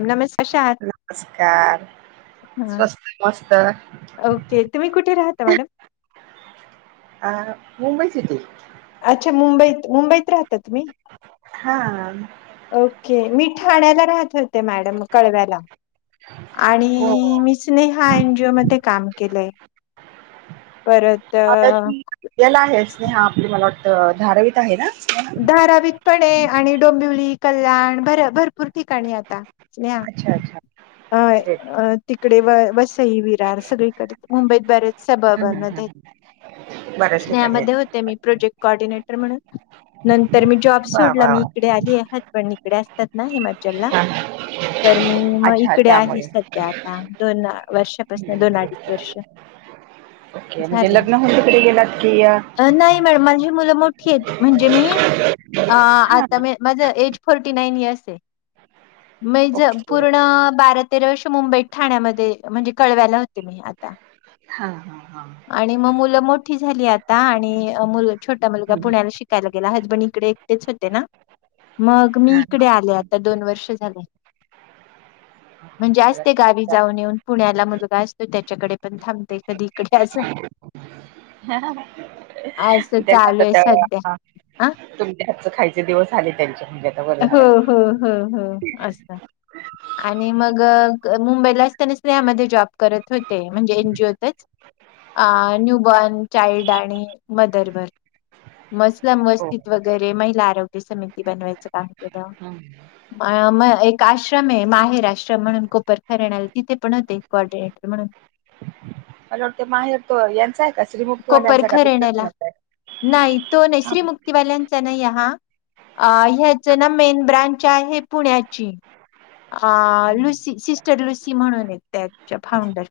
नमस् कशा आहात नमस्कार. हा. स्वस्त मस्त हं. ओके तुम्ही कुठे राहता मॅडम अ मुंबई सिटी. अच्छा मुंबईत मुंबईत राहतात तुम्ही, हां. ओके मी ठाण्याला राहत होते मॅडम कळव्याला. हो. आणि मिचनी हा हां. एन जी ओ मध्ये काम केलंय. परत आता क धारावीत आहे ना? धारवीतपणे आणि डोंबिवली कल्याण भर भरपूर ठिकाणी आता. च्न्या अच्छा, अच्छा. अं ग्रेट. अं तिकडे व वसई विरार सगळीकडे मुंबईत बरेच सभा हं, बनधेत. [inaudible] बऱ्याच ठिकाणी स्नेहामध्ये होते मी आहेत. प्रोजेक्ट कॉऑर्डिनेट मणं, नंतर मी जॉब वाह, सोडला वाह, मी वाह! इकडे आलीये हब्बन इकडे असतात ना हेमा चला हां, हां. तर मी म अच्छा इकडे त्यामुळे. [unintelligible] आता दोन वर्षापासूनं दोन अडीच वर्ष. ओके मजे झाले लग्न हून तिकडे गेलात की य? थेट म्हणजे मी आ हां. आता मी माझं एज फोर्टी नाईन इयर्स ए. मैज ओके. पूर्ण बारत. तेरा वर्ष मुंबईत ठाण्यामधे म्हणजे कळव्याला होते मी. ता हां, हां, हां. आणि म मुलं मोठी झाली आता आणि अ मुल छोटा मुलगा हं, हं. पुण्याला शिकायला गेला हज पण इकडे एकटेच होते ना, मग मी हां, इकडे हां. आले आता दोन वर्ष झाले. म्हणजे सगळं असते गावी करतात. जाऊन. पन पुण्याला मुलगा असतो त्याच्याकडे पण थांबते कधी इकडे असं [unintelligible] असं चालू आहे सध्या आ हाच्चं खायचे दिवस झाले त्यांचे. म्हणजे आता बरं झालं. हो-हो-हो-हो, असं आय आणि मग - मुंबईला असं ना स्नेहा मधे जॉब करत होते म्हणजे एन जी ओ तच. आ न्यूबॉर्न चाइल्ड आणि मदरवर. मस्लम हो. वस्तीत वगैरे महिला आरोग्य समिती बनवाय [unintelligible] हं. म अ एक आश्रम ए माहेर आश्रम म्हणून खूप - तर, [unintelligible] तिथे पण‍ होते. मला वाटत माहेर तो यांचाय का [unintelligible] का दुसऱ्या कोपरखरणेला, कोणाचा आहे? नायी तो नायी, श्रीमुक्तीवाल्यांचा नायीये हा. आ ह्याचे ना मेन ब्रांच आहे पुण्याची. आं लुसी, सिस्टर लुसी म्हणूनेत, त्याच्या फाउंडर.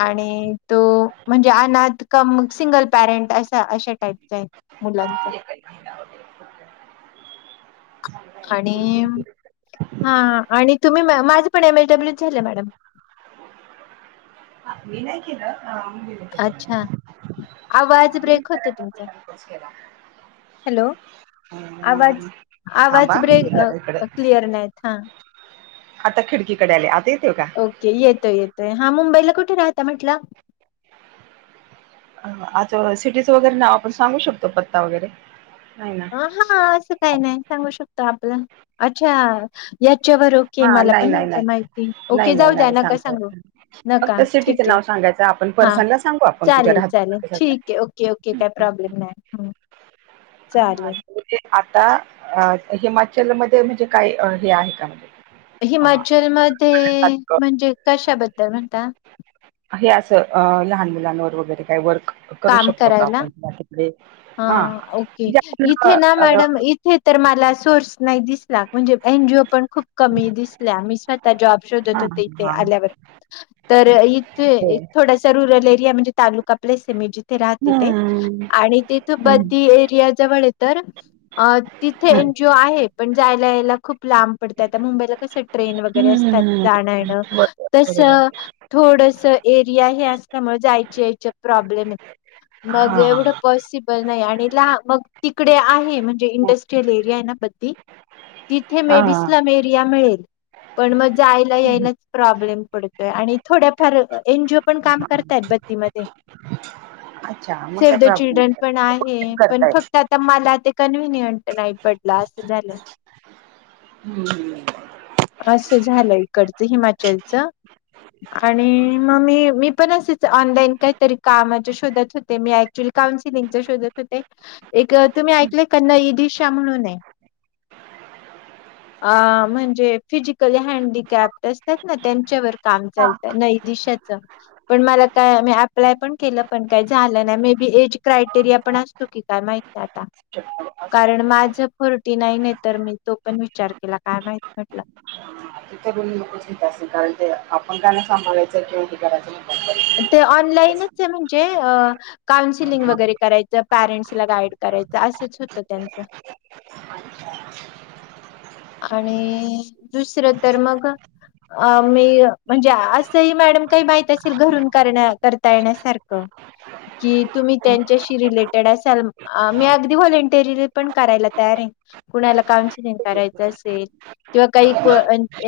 आणि तो म्हणजे अनाथ कम सिंगल पॅरेंट असा, अशा टाईपचाये मुलांचा. [inaudible] आणिम हां आणि तुम्ही म, माझे पण एम एस डब्लूच झालंय मॅडम. मी नाही केलं. अ, मुलीने केलं. अच्छा, आवाज मी ब्रेक होतोय करायचा तुमचा. प्रसंग तोच केला. हॅलो, आवाज अं, आवाज थांबा ब्रेक, मी जरा इकडे अ क्लियर नाहीयेत हं. आता खिडकीकडे आले आतायेत--. ओके येतोय येतोय, हां मुंबईला कुठे राहता म्हंटला? अ आचा सिटीचं वगैरे नाव आपण सांगू शकतो पत्ता वगैरे. नाही ना अ हां असं काही नाही सांगू शकतो आपलं, अच्छा यात च् बर ओके हा मला नाही पण नाही नव्हत नाही माहिती,. नाही ओके नाही जाऊ द्या नाही नका सांगता येत सांगू नाही. नका फक्त सिटीचं ठीके नाव सांगायचं आपण हां पर्सनला सांगू आपण कुठे चालेल चालेल राहतो. ठीके ओके ओके काय प्रॉब् गूडनाईट हं. हां चालेल. आत आता अ हिमाचलमधे म्हणजे काय हे आहे का म्हणजे? अ हिमाचल मध्ये म्हणजे कशाबद्दल म्हणता? हे असं अ लहान मुलांवर वगैरे काय वर्क. करू काम शकतो का करायला? आपण तिकडे हा हां, ओके. म्हजे आपल्या इथे ना ला अ मॅडम इथे तर मला सोर्स नाही दिसला म्हणजे एन जी ओ पण खूप कमी दिसल्या मी स्वतः जॉब शोधत हा होते इथे हा आल्यावर तर ते इथे थोडासा रुरल एरिया म्हणजे तालुका प्लेस मी जिथे राह ते हम्म आणि तिथे हम्म बद्दी एरिया जवळए तर अ ते इथे हम्म एन जी ओ आहे. पण जायला यायला खूप लांब पडत आता मुंबईला कसं ट्रेन वगैरे असतात हम्म जाणयेणं बरोबर तस अ बरोबर थोडस एरिया हे असल्यामुळे जायची यायच्या प्रॉब्लेम ये मग एवढं हा पॉसिबल नाही आणि लहा मग तिकडे आहे म्हणजे इंडस्ट्रीयल एरिये ना बद् ती तिथे हा मे बि स्लम एरिया मिळेल पण म जायला हम्म, यायलाच प्रॉब्लेम पडतोय आणि थोड्याफार एनजीओ पण काम हा. करतायत बद्दी मध्ये. अच्छा मग सेव्ह काय द प्रॉब्लेम चिल्ड्रन नाही पण आहे पण करता येत फक्त आता मला ते कन्व्हिनियंट नाही पडलं आसं झालं. हम्म असं झालं इकड चं हिमाचलचं आणि मग मी, मी पण असेच ऑनलाईन काहीतरी कामाच्या शोधात होते मी ऍक्च्युली काउन्सिलिंगच्या शोधात होते एक तुम्ही ऐकलय का नई दि दिशा म्हणून ए. [inaudible] अ म्हणजे फिजिकली हॅन्डीकॅप असतात ना त्यांच्यावर काम हा चालतं नई दि शाचं पण मला काय मी आपलाय पण केलं पण काही झालं नाही मे बी एज क्रायटेरिया पण असतो की काय माहीत नाही आता. असू शकतो असू कारण शकतो माझं फोर्टी नाइन आहे तर मी तो पण विचार केला काय माहित म्हटलं. तिथं पण ते घेत असतील कारण ते आपण त्यांना सांभाळायचं किंवा ते करायचं. म्हणतात ते ऑनलाईनच म्हण जे अ काउन्सलिंग वगैरे करायचं पॅरेंट्सला गाईड करायचं असंच होतं त्यांचं. [inaudible] आणि दुसरं तर मग अ मी म्हणजे असंही मॅडम काही माहित असेल घरून करण्या करता येण्यासारखं. की तुम्ही त्यांच्याशी रिलेटेड असाल अं मी अगदी व्हॉलेटरी पण करायला तयार आहे. कुणाला काउन्सिलिंग करायचं असेल किंवा काही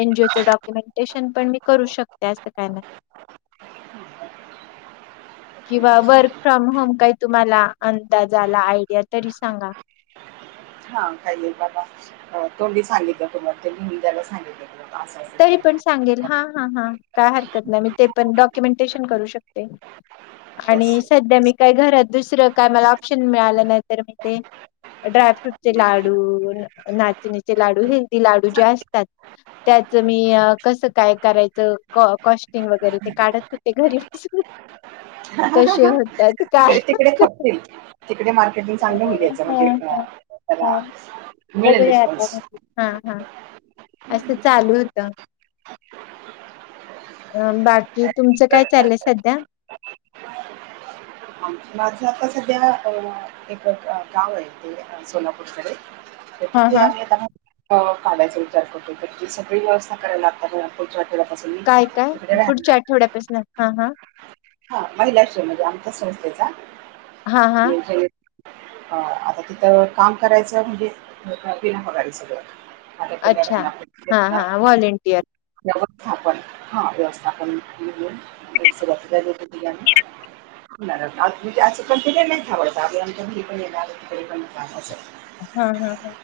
एनजीओचं डॉक्युमेंटेशन पण मी करू शकते असं काय नाही. [inaudible] किंवा वर्क फ्रॉम होम काही तुम्हाला अंदाज आला आयडिया तरी सांगा. हा काही नाही बाबा अ तोंडी सांगितलं पुर्ण ते लिहून द्यायला सांगितलं. कुणाला असं असं तरी पण सांगेल केलं हा. हा हा काय हरकत नाही मी ते पण डॉक्युमेंटेशन करू शकते. आणि सध्या मी काय घरात दुसरं काय मला ऑप्शन मिळालं नाही तर मी ते ड्रायफ्रूटचे लाडू, नाचणीचे लाडू, हेल्दी लाडू जे असतात. त्याच मी अ कसं काय करायचं कॉ, कॉस्टिंग वगैरे ते काढत होते घरी बसून. हा.. हा.. कसे हा.. होतात काय इकडे तिकडे खपतील. तिकडे मार्केटिंग चांगलं मिळायचं हा म्हणजे हा त्याला हा मिळेल बघूया आता, रिस्पॉन्स हा हा असं चालू होतं. अ बाकी तुमचं काय चाललंय सध्या? हा. माझं आता सध्या अ, एक गाव आहे ते सोलापूरकडे तर हा तिथे हा आता आम्ही ना, अ काढायचा विचार करतोय तर तिथली सगळी व्यवस्था करायला लागणार या पुढच्या आठवड्यापासून मी काय काय तिकडे पुढच्या राहणार आठवड्यापासनं हां-हां. हां महिलाश्रम मध्ये आमच्या संस्थेचा हा [unintelligible] हा हं, आता तिथं काम करायचं म्हणजे, बिनपगारी सगळं. अच्छा. हा हा व्हॉलेंटियर [unintelligible] हां पण हां व्यवस्थापन [unintelligible] [unintelligible] हां-हां-हां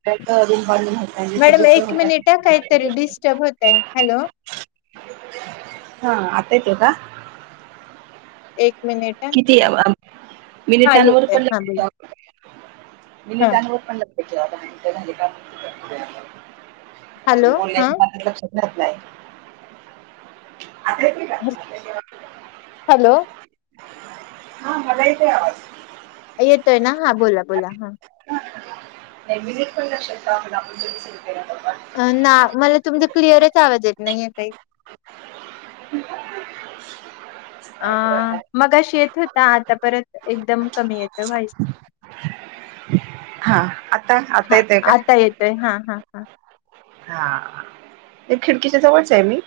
[unintelligible] मॅडम सोय एक होता मिनिट हां कायतरी डिस्टर्ब होतंय. हॅलो. हां, आता येतो का? एक मिनिट हा. किती अव हा मिनिटांवर येतोय हा बोला [unintelligible] हा मिनिटांवर पण लक्ष ठेवा हॅलो [unintelligible] [unintelligible] हा लक्षात येत नाय [unintelligible] हॅलो हां मला येते आवाज. येतोय ना, हां बोला बोला हां. नाही विजिट पण करू शकता [unintelligible] अ ना मला तुमचा क्लिअरच आवाज येत नाहीय काही. अं मघाशी येत होता आता परत एकदम कमी येतं व्हाईस. [inaudible] हां आता, आता येतोय का? हां-हां हां, ते खिडकीच्या जवळच आहे मी.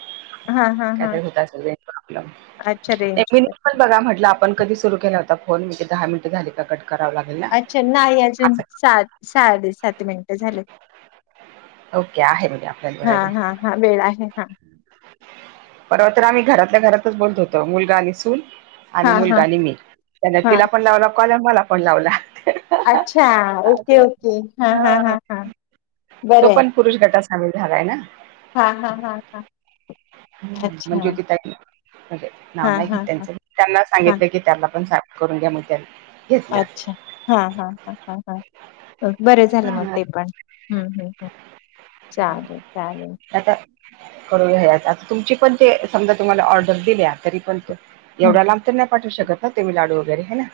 हा हा काय हा काय होत असल बाई प्रॉब्लेम. अच्छा कय कई रेंज [unintelligible] बघा म्हंटला आप आपण कधी सुरू केला होता फोन, म्हणजे दहा मिनिटं झाले का कट करावं लागेल ना अच्छा नाही अजून, असं सात साडे सात मिनिटं झालेत. ओके आहे म्हणजे आपल्याला वेळ अजून हां-हां-हां, वेळ आहे हां. परवा तर आम्ही घरातल्या घरातच बोलत होतो, मुलगा आणि सून. आणि हा हा मुलगा आणि मी. त्याने हा तिला पण लावला कॉल अन मला पण लावला. अच्छा ओके ओके हा हा हां, हा हा तो पण पुरुष गटास आं वेळ झालाय ना? हां-हां-हां-हां मल ज्योती ताई [unintelligible] हा हा त्यांच हा त्यांना हा सांगितलं की त्याला पण सांग. करून घ्या मन्त्याही. अच्छा, हां-हां-हां-हां-हां बरं झालं म हां, ते पण. हम्-हम्-हम्, चालेल चालेल. करूया हे. तुमची पण ते समजा तुम्हाला ऑर्डर दिल्या तरी पण त हम्म एवढा लांब त पाठवू शकत ना तुम्ही लाडू वगैरे हे ना?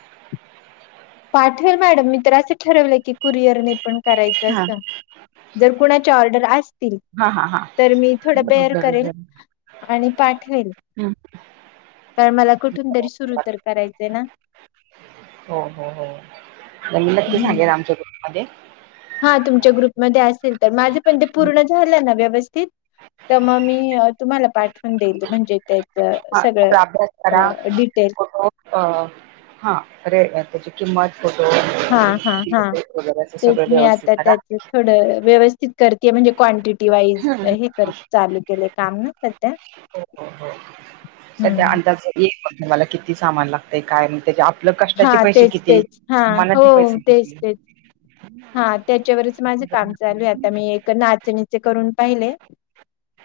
पाठवेल मॅडम. मी तर असं ठरवलं की कुरिअर ने पन करायचं असं. जर कुणा च्या ऑर्डर आस् तील हा हा हा हा तर मी थोडं बेअर बरोबर करेल. बरोबर आणि पाठवेल. हं. कारण मला कुठून तरी सुरू तर करायचंय ना. हो-हो, मन नक्की सांगेल आमच्या ग्रुप मध्ये. हां तुमच्या ग्रुपमध्ये असेल त माझे पण ते पूर्ण झालं ना व्यवस् तीत त म मी तुम्हाला पाठवून देईल म्हणजे हां त्याच [unintelligible] सगळं अभ्यास करा अ डिटेल [unintelligible] ओ अ हां त्याची किम्मत? हां-हां-हां, असं तेच सगळं मी व्यवस्थित आता करा त्याचं थोडं व्यवस्थित कर ते म्हणजे क्वांटिटी वाईज हे कर हो चालू केले काम ना सध्या. हो हो सध्या हम्म. अंदाज एकण तुमला किती सामान लागतय काय आणि तेच्या आपलं कष्टाचे हा पैसे तेच किती?, तेच हा हो सामानाचे पैसे तेच किती? तेच हा त्याच्यावरच माझं काम चालू आहे आता मी एक नाचणीचे करून पाहिले.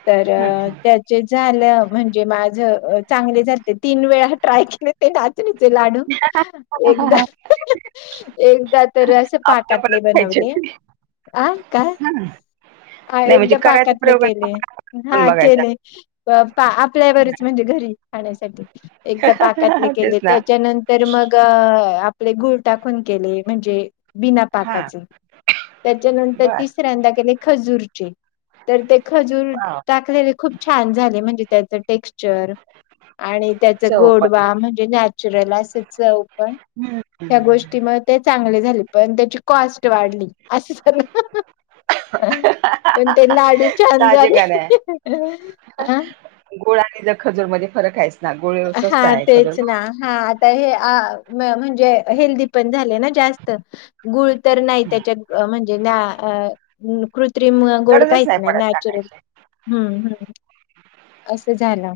तर हां, हां. त्याचे झालं म्हणजे माझ चांगले झाले ते म्हणजे तीन वेळा ट्राय ते नाचणीचे लाडू एकदा, एकदा तर असे पा आपल्या परत कातले खायची बनवले होती. आ काय? [inaudible] हा एकदा करायचा पाकातले प्रयोग आणि केले आपण आपण करून हा बघायचा. केले आपल्या घरीच म्हणजे घरी. खण्यासाठी एकदा पाकातले तेच केले ना. त्याच्या नंतर मग अं- आपले गुळ टाकून केले म्हणजे बिना हां. पाकाचे त्याच्यानंतर बरं. तिसऱ्यांदा केले खजूर चे. तर ते खजूर वॉव! टाकलेले खूप छान झाले म्हणजे त्याच टेक्स्चर. आणि त्याच चव पण. गोडवा म्हणजे नॅचरल असं चौपण. हं, त्या हं. गोष्टी म ते चांगले झाले पण त्याची कॉस्ट वाढली अस सगळं पण ते लाडू छान साहजिक झाले. आहे. खजूर मध्ये फरक आहे. ना. गुळ हा स्वस्त खजूर तेच ना महाग. हा आता हे अ म्हणजे हेल्दी पण झाले ना जास्त गुळ तर नाही हं. त्याच्यात म्हणजे अ कृत्रिम गोड गरजच काहीच नाही पडत नॅचरल टाकायची. हम्म हम्म. असं झालं.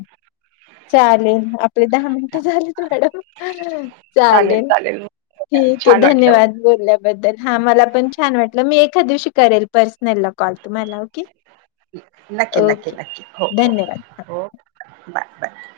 चालेल आपले दहा मिनटं झालीच मॅडम चालेल. ठीक आहे छान वाटलं. धन्यवाद बोलल्याबद्दल हा मला पण छान वाटलं मी एक एखादिवशी करेल पर्सनला कॉल तुम्हाला ओके, नक्की, नक्की, ओके नक्की. हो, हो. धन्यवाद. हा हो बाय बाय.